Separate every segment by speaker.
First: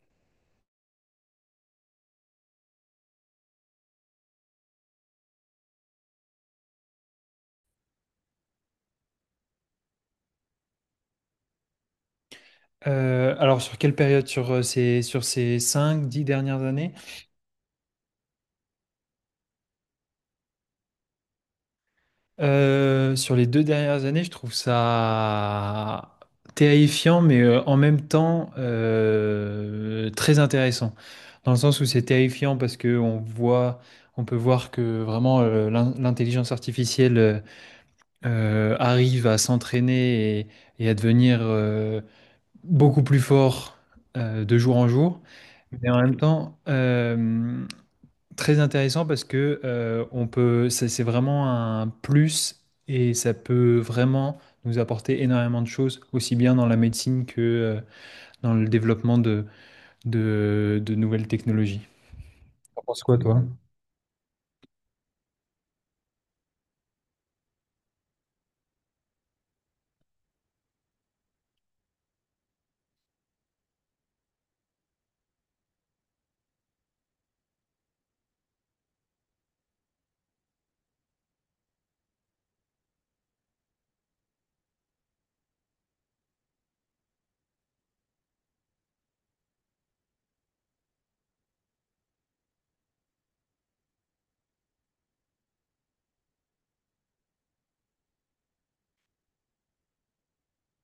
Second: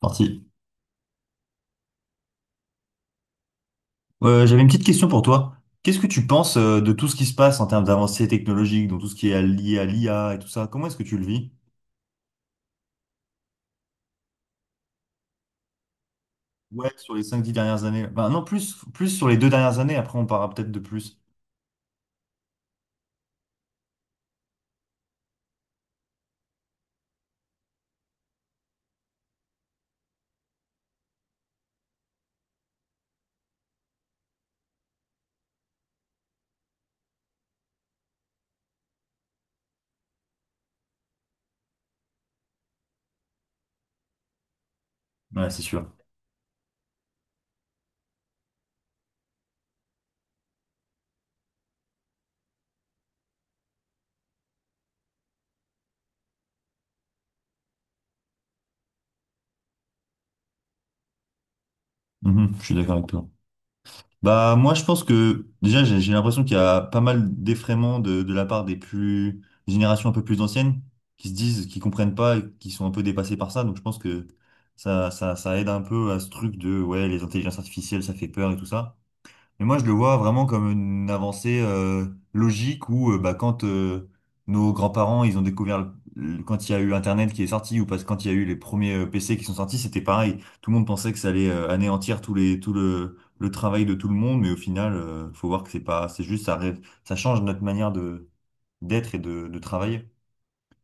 Speaker 1: Parti. J'avais une petite question pour toi. Qu'est-ce que tu penses de tout ce qui se passe en termes d'avancées technologiques, donc tout ce qui est lié à l'IA et tout ça? Comment est-ce que tu le vis?
Speaker 2: Alors sur quelle période? Sur sur ces cinq dix dernières
Speaker 1: Ouais,
Speaker 2: années?
Speaker 1: sur les 5 10 dernières années. Enfin, non, plus sur les 2 dernières années, après on parlera peut-être de plus.
Speaker 2: Sur les 2 dernières années, je trouve ça terrifiant, mais en même temps très intéressant. Dans le sens où c'est terrifiant parce que on voit, on peut voir que vraiment l'intelligence artificielle arrive à s'entraîner et à devenir beaucoup plus fort de jour en jour.
Speaker 1: Ouais, c'est
Speaker 2: Mais
Speaker 1: sûr.
Speaker 2: en même temps, très intéressant parce que c'est vraiment un plus et ça peut vraiment nous apporter énormément de choses, aussi bien dans la médecine que dans le développement de nouvelles technologies.
Speaker 1: Mhm, je suis
Speaker 2: T'en
Speaker 1: d'accord
Speaker 2: penses
Speaker 1: avec
Speaker 2: quoi,
Speaker 1: toi.
Speaker 2: toi?
Speaker 1: Bah, moi, je pense que déjà, j'ai l'impression qu'il y a pas mal d'effraiements de la part des plus des générations un peu plus anciennes qui se disent, qui comprennent pas et qui sont un peu dépassés par ça. Donc, je pense que ça aide un peu à ce truc de, ouais, les intelligences artificielles, ça fait peur et tout ça. Et moi, je le vois vraiment comme une avancée logique où bah, quand nos grands-parents, ils ont découvert, quand il y a eu Internet qui est sorti, ou parce que quand il y a eu les premiers PC qui sont sortis, c'était pareil. Tout le monde pensait que ça allait anéantir tout le travail de tout le monde, mais au final, faut voir que c'est pas, c'est juste, ça, ça change notre manière de d'être et de travailler.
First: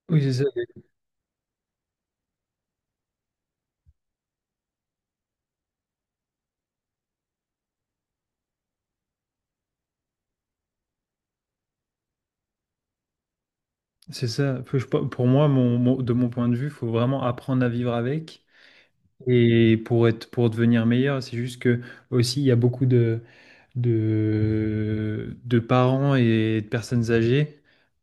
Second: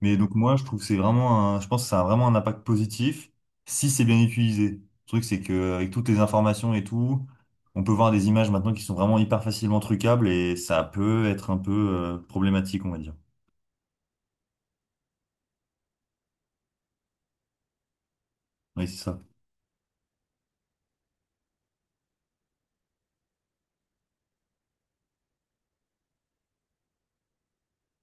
Speaker 1: Mais
Speaker 2: Oui, c'est
Speaker 1: donc
Speaker 2: ça.
Speaker 1: moi, je trouve que c'est vraiment je pense que ça a vraiment un impact positif si c'est bien utilisé. Le truc, c'est que avec toutes les informations et tout, on peut voir des images maintenant qui sont vraiment hyper facilement trucables et ça peut être un peu problématique, on va dire.
Speaker 2: C'est ça. Pour moi, de mon point de vue, il faut vraiment apprendre à vivre avec.
Speaker 1: Oui, c'est ça.
Speaker 2: Et pour devenir meilleur, c'est juste que aussi, il y a beaucoup de parents et de personnes âgées,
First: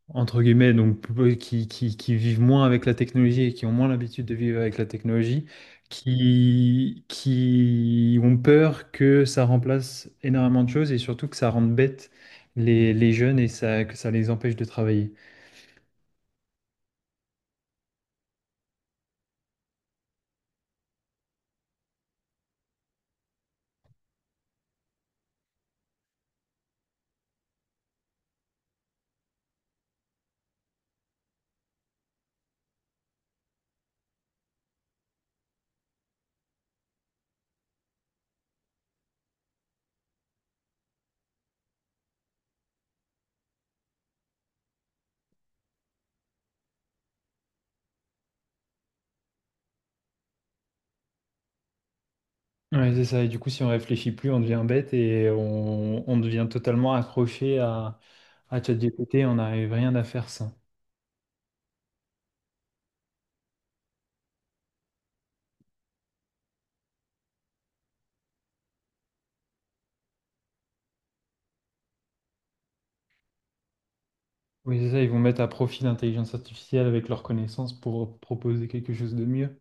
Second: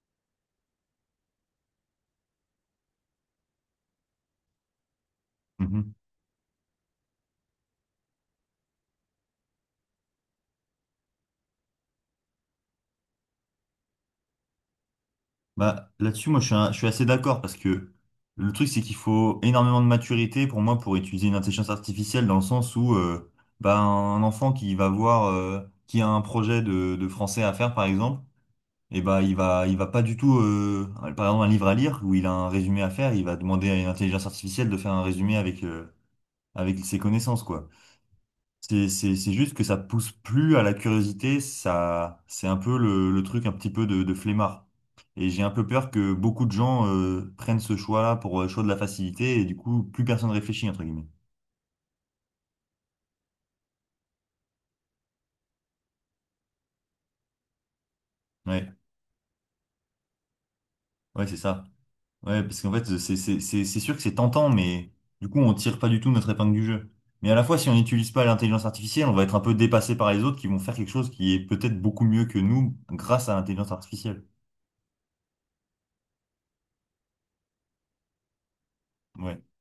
Speaker 2: entre guillemets, donc qui vivent moins avec la technologie et qui ont moins l'habitude de vivre avec la technologie,
Speaker 1: Mhm.
Speaker 2: qui ont peur que ça remplace énormément de choses et surtout que ça rende bête les jeunes et ça, que ça les empêche de travailler.
Speaker 1: Bah, là-dessus, moi, je suis assez d'accord parce que le truc, c'est qu'il faut énormément de maturité pour moi pour utiliser une intelligence artificielle dans le sens où bah, un enfant qui va voir, qui a un projet de français à faire, par exemple. Et bah, il va pas du tout, par exemple, un livre à lire où il a un résumé à faire, il va demander à une intelligence artificielle de faire un résumé avec ses connaissances, quoi. C'est juste que ça pousse plus à la curiosité, ça, c'est un peu le truc un petit peu de flemmard. Et j'ai un peu peur que beaucoup de gens, prennent ce choix-là pour le choix de la facilité et du coup, plus personne réfléchit, entre guillemets.
Speaker 2: Ouais, c'est ça. Et du coup, si on réfléchit plus, on devient bête et on devient totalement accroché à
Speaker 1: Ouais,
Speaker 2: ChatGPT, on n'arrive rien à faire sans.
Speaker 1: ouais, c'est ça. Ouais, parce qu'en fait, c'est sûr que c'est tentant, mais du coup, on tire pas du tout notre épingle du jeu. Mais à la fois, si on n'utilise pas l'intelligence artificielle, on va être un peu dépassé par les autres qui vont faire quelque chose qui est peut-être beaucoup mieux que nous grâce à l'intelligence artificielle.
Speaker 2: Oui, c'est ça, ils vont mettre à profit l'intelligence artificielle avec leurs connaissances pour proposer quelque chose de
Speaker 1: Ouais.
Speaker 2: mieux.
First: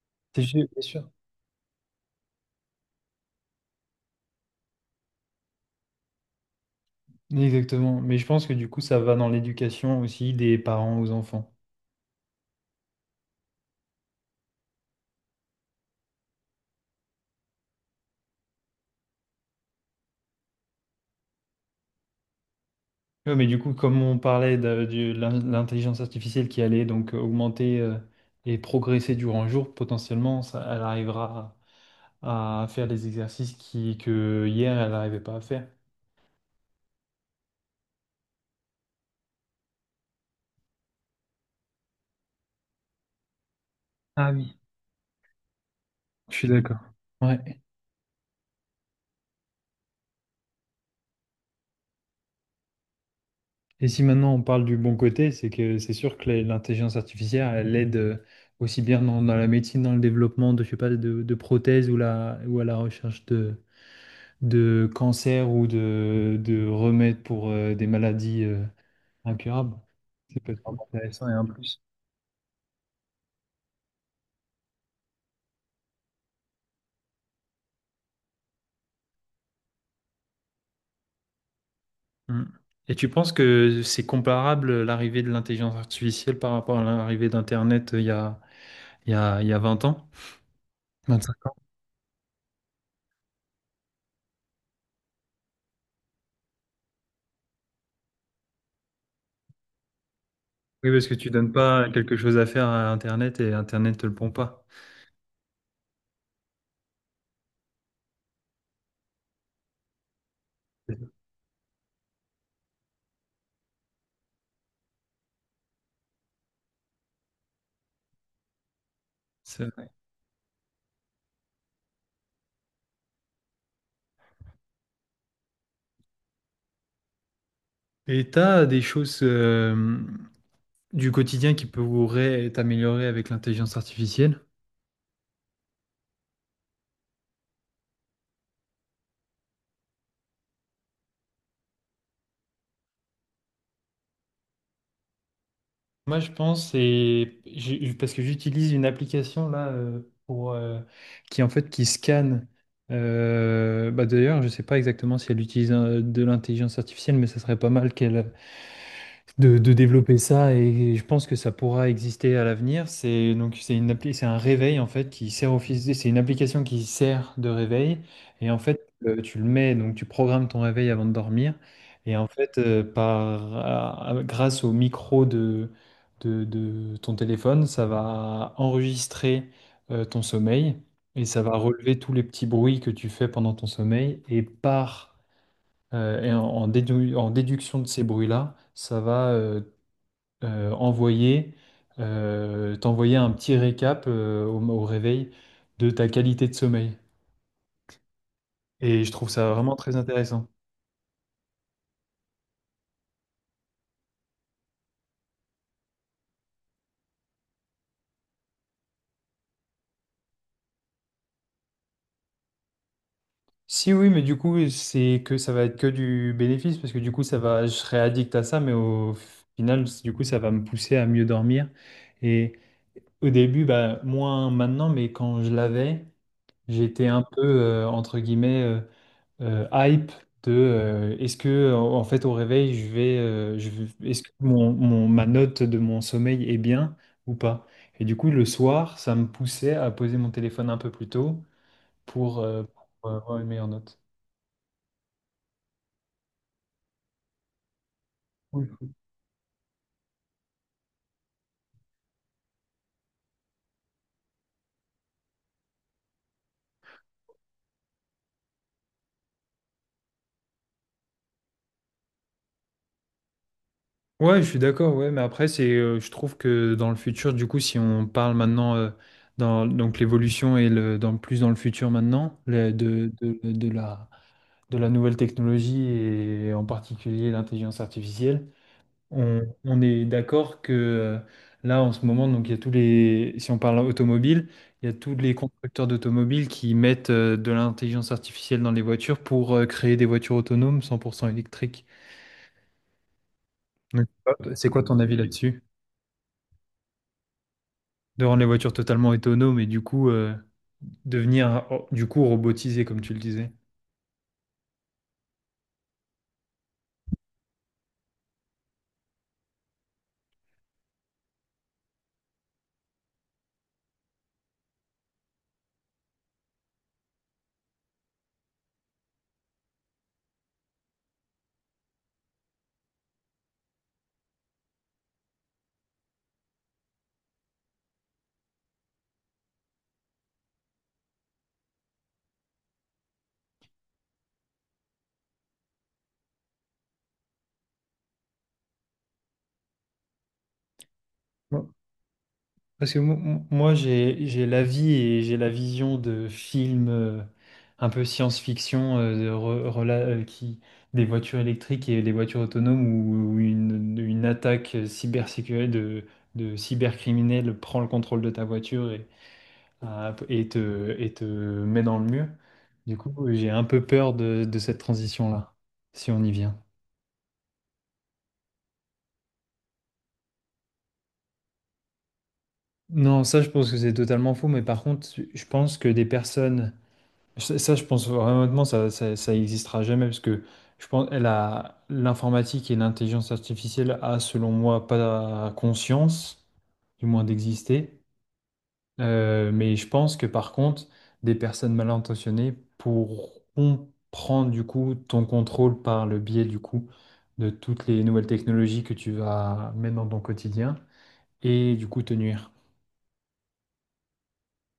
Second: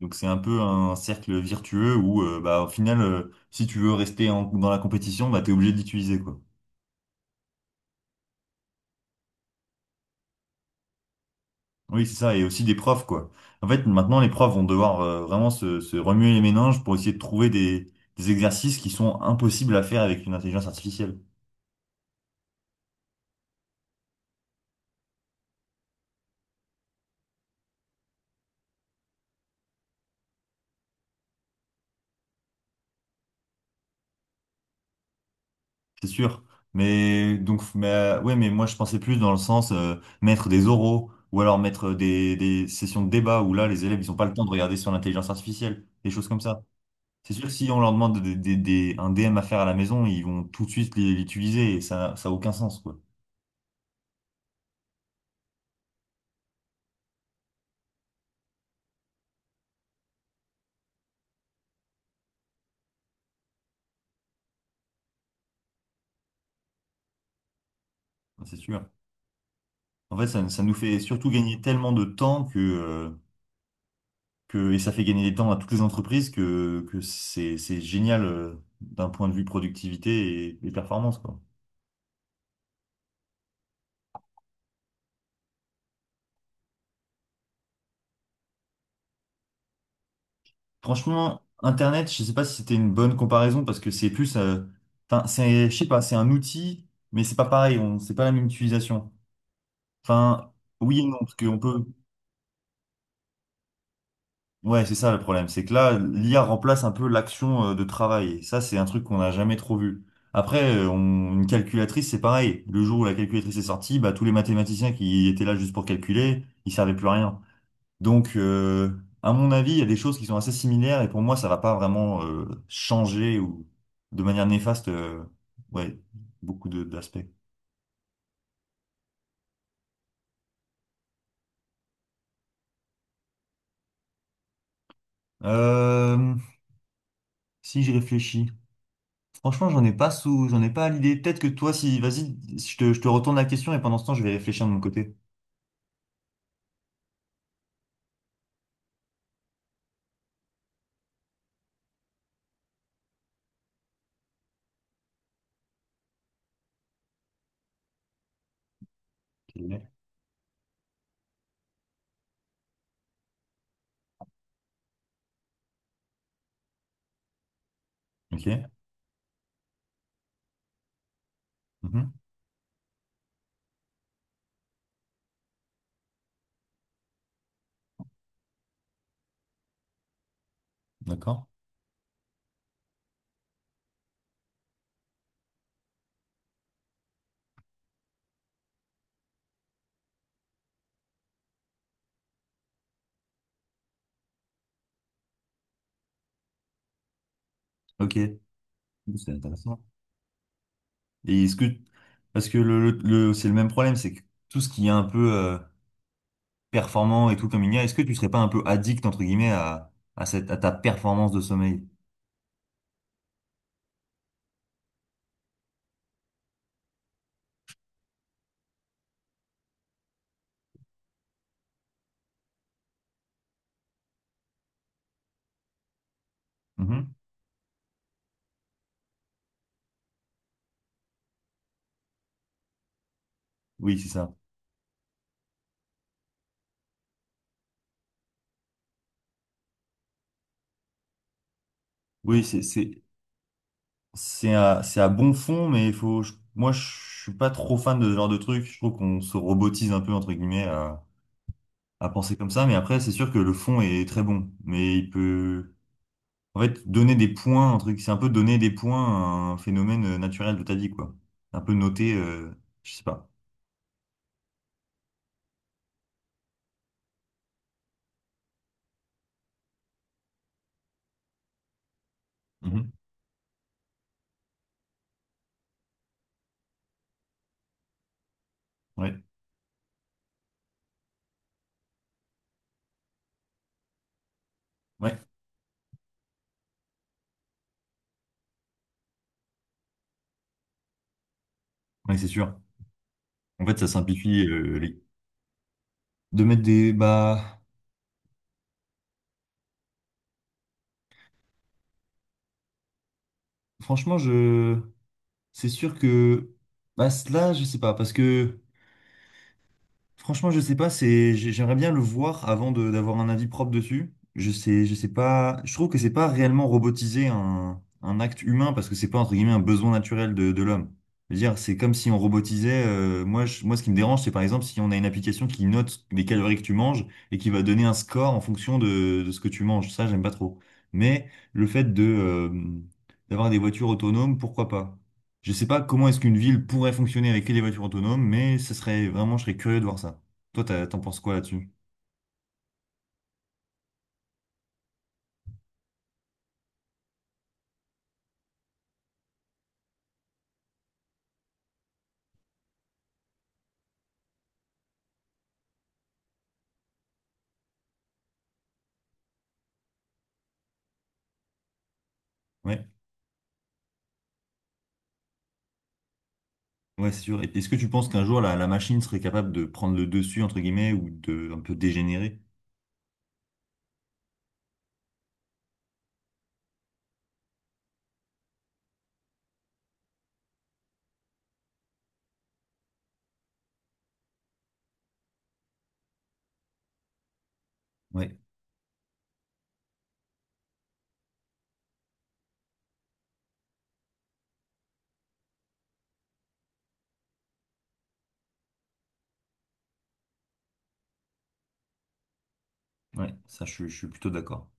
Speaker 1: Donc c'est un
Speaker 2: C'est
Speaker 1: peu
Speaker 2: sûr, bien
Speaker 1: un
Speaker 2: sûr.
Speaker 1: cercle virtueux où, bah, au final, si tu veux rester dans la compétition, bah, t'es obligé d'utiliser, quoi.
Speaker 2: Exactement, mais je pense que du coup ça va dans l'éducation aussi des parents aux enfants.
Speaker 1: Oui, c'est ça. Et aussi des profs, quoi. En fait, maintenant, les profs vont devoir vraiment se remuer les méninges pour essayer de trouver des exercices qui sont impossibles à faire avec une intelligence artificielle.
Speaker 2: Ouais, mais du coup comme on parlait de l'intelligence artificielle qui allait donc augmenter et progresser durant le jour, potentiellement ça, elle arrivera à faire des exercices qui que hier elle n'arrivait pas à faire.
Speaker 1: C'est sûr. Mais donc, mais, ouais, mais moi je pensais plus dans le sens mettre des oraux ou alors mettre des sessions de débat où là les élèves ils ont pas
Speaker 2: Ah
Speaker 1: le temps de
Speaker 2: oui,
Speaker 1: regarder sur l'intelligence artificielle, des choses
Speaker 2: je
Speaker 1: comme
Speaker 2: suis
Speaker 1: ça.
Speaker 2: d'accord.
Speaker 1: C'est sûr que
Speaker 2: Ouais.
Speaker 1: si on leur demande un DM à faire à la maison, ils vont tout de suite l'utiliser et ça a aucun sens, quoi.
Speaker 2: Et si maintenant on parle du bon côté, c'est que c'est sûr que l'intelligence artificielle, elle aide aussi bien dans la médecine, dans le développement de, je sais pas, de prothèses ou, la, ou à la recherche de cancers ou de remèdes pour des maladies
Speaker 1: Ça, c'est sûr.
Speaker 2: incurables.
Speaker 1: En fait,
Speaker 2: Ça
Speaker 1: ça,
Speaker 2: peut être
Speaker 1: ça nous
Speaker 2: vraiment
Speaker 1: fait surtout
Speaker 2: intéressant et un
Speaker 1: gagner
Speaker 2: plus.
Speaker 1: tellement de temps que, et ça fait gagner des temps à toutes les entreprises que c'est génial d'un point de vue productivité et performance, quoi.
Speaker 2: Mm. Et tu penses que c'est comparable l'arrivée de l'intelligence artificielle par rapport à l'arrivée d'Internet il y a 20 ans,
Speaker 1: Franchement,
Speaker 2: 25 ans?
Speaker 1: Internet, je sais pas si c'était une bonne comparaison parce que c'est plus, enfin, c'est, je sais pas, c'est un outil, mais c'est pas pareil, c'est pas la même utilisation. Enfin,
Speaker 2: Oui,
Speaker 1: oui et
Speaker 2: parce que
Speaker 1: non,
Speaker 2: tu
Speaker 1: parce
Speaker 2: donnes
Speaker 1: qu'on peut,
Speaker 2: pas quelque chose à faire à Internet et Internet te le pond pas.
Speaker 1: ouais, c'est ça le problème, c'est que là, l'IA remplace un peu l'action de travail. Et ça, c'est un truc qu'on n'a jamais trop vu. Après, une calculatrice, c'est pareil. Le jour où la calculatrice est sortie, bah, tous les mathématiciens qui étaient là juste pour calculer, ils servaient plus à rien. Donc, à mon
Speaker 2: C'est
Speaker 1: avis, il y a
Speaker 2: vrai.
Speaker 1: des choses qui sont assez similaires et pour moi, ça va pas vraiment changer ou de manière néfaste, ouais, beaucoup de d'aspects.
Speaker 2: Et t'as des choses du quotidien qui pourraient être améliorées avec l'intelligence artificielle?
Speaker 1: Euh, si j'y réfléchis, franchement, j'en ai pas à l'idée. Peut-être que toi, si, vas-y, je te retourne la question et pendant ce temps, je vais réfléchir de mon côté.
Speaker 2: Moi, je pense, parce que j'utilise une application là pour qui en fait qui scanne. D'ailleurs, je sais pas exactement si elle utilise de l'intelligence artificielle, mais ça serait pas mal qu'elle de développer ça et je pense que ça pourra exister à l'avenir. C'est une appli, c'est un réveil en fait qui sert office, c'est une application qui sert de réveil
Speaker 1: Ok.
Speaker 2: et en fait tu le mets donc tu programmes ton réveil avant de dormir
Speaker 1: Mhm.
Speaker 2: et en fait grâce au micro de ton téléphone, ça va enregistrer ton sommeil et ça
Speaker 1: D'accord.
Speaker 2: va relever tous les petits bruits que tu fais pendant ton sommeil et par et en déduction de ces bruits-là, ça va euh, envoyer, t'envoyer un petit récap au réveil de ta qualité de sommeil.
Speaker 1: Ok.
Speaker 2: Et je trouve
Speaker 1: C'est
Speaker 2: ça vraiment
Speaker 1: intéressant.
Speaker 2: très intéressant.
Speaker 1: Et est-ce que, parce que c'est le même problème, c'est que tout ce qui est un peu performant et tout comme il y a, est-ce que tu serais pas un peu addict, entre guillemets, à ta performance de sommeil?
Speaker 2: Si oui, mais du coup, c'est que ça va être que du bénéfice, parce que du coup, ça va, je serai addict à ça, mais au final, du coup, ça va me pousser à mieux dormir. Et au début, bah, moins maintenant, mais quand je l'avais, j'étais
Speaker 1: Mhm.
Speaker 2: un peu, entre guillemets, hype de est-ce que en fait au réveil
Speaker 1: Oui, c'est
Speaker 2: est-ce que
Speaker 1: ça.
Speaker 2: ma note de mon sommeil est bien ou pas? Et du coup le soir ça me poussait à poser mon téléphone un peu plus tôt pour,
Speaker 1: Oui,
Speaker 2: euh,
Speaker 1: c'est,
Speaker 2: pour avoir une meilleure note.
Speaker 1: c'est à bon fond, mais moi, je suis pas trop fan de ce genre de truc. Je
Speaker 2: Cool.
Speaker 1: trouve qu'on se robotise un peu, entre guillemets, à penser comme ça. Mais après, c'est sûr que le fond est très bon. Mais il peut, en fait, donner des points, un truc, c'est un peu donner des points à un phénomène naturel de ta vie, quoi. Un peu noter, je sais pas.
Speaker 2: Ouais, je suis d'accord, ouais, mais après c'est je trouve que dans le futur du coup si on parle maintenant dans donc l'évolution et le dans plus dans le futur maintenant
Speaker 1: Mhm.
Speaker 2: de la nouvelle technologie et en particulier l'intelligence artificielle.
Speaker 1: Ouais,
Speaker 2: On est d'accord que là, en ce moment, donc il y a tous les, si on parle automobile, il y a tous
Speaker 1: ouais,
Speaker 2: les constructeurs d'automobiles qui mettent de l'intelligence artificielle dans les voitures pour créer des voitures autonomes 100% électriques.
Speaker 1: ouais, c'est sûr. En fait, ça
Speaker 2: Donc,
Speaker 1: simplifie,
Speaker 2: hop, c'est quoi ton
Speaker 1: les.
Speaker 2: avis là-dessus?
Speaker 1: De mettre des. Bah,
Speaker 2: De rendre les voitures totalement autonomes et du coup devenir oh, du coup robotisées, comme tu le disais.
Speaker 1: franchement, je. C'est sûr que. Bah, là, je sais pas. Parce que. Franchement, je sais pas, c'est, j'aimerais bien le voir avant d'avoir un avis propre dessus. Je sais pas, je trouve que c'est pas réellement robotiser un acte humain parce que c'est pas entre guillemets un besoin naturel de l'homme. Je veux dire, c'est comme si on robotisait, moi, ce qui me dérange, c'est par exemple si on a une application qui note les calories que tu manges et qui va donner un score en fonction de ce que tu manges. Ça, j'aime pas trop. Mais le fait de, d'avoir des voitures autonomes, pourquoi pas? Je sais pas comment est-ce qu'une ville pourrait fonctionner avec que des voitures autonomes, mais ce serait vraiment, je serais curieux de voir ça. Toi, t'en penses quoi là-dessus?
Speaker 2: Parce que moi, j'ai la vie et j'ai la vision de films un peu science-fiction qui, des voitures électriques et des voitures autonomes où, où une attaque cybersécurité de cybercriminel prend le contrôle de ta voiture ah, et te met dans le mur.
Speaker 1: Ouais,
Speaker 2: Du coup, j'ai un peu peur de cette transition-là, si on y vient.
Speaker 1: ouais, c'est sûr. Et est-ce que tu penses qu'un jour la machine serait capable de prendre le dessus entre guillemets ou de un peu dégénérer?
Speaker 2: Non, ça, je pense que c'est totalement faux, mais par contre, je pense que des personnes ça, ça, je pense vraiment, ça existera jamais parce que je pense elle a l'informatique et l'intelligence artificielle a, selon moi, pas conscience, du moins d'exister.
Speaker 1: Ouais,
Speaker 2: Mais je pense que par contre, des personnes mal intentionnées pourront prendre du coup ton contrôle par le biais du coup de toutes les nouvelles technologies que tu vas mettre dans ton quotidien et du coup te nuire.
Speaker 1: ouais, ça, je suis plutôt d'accord.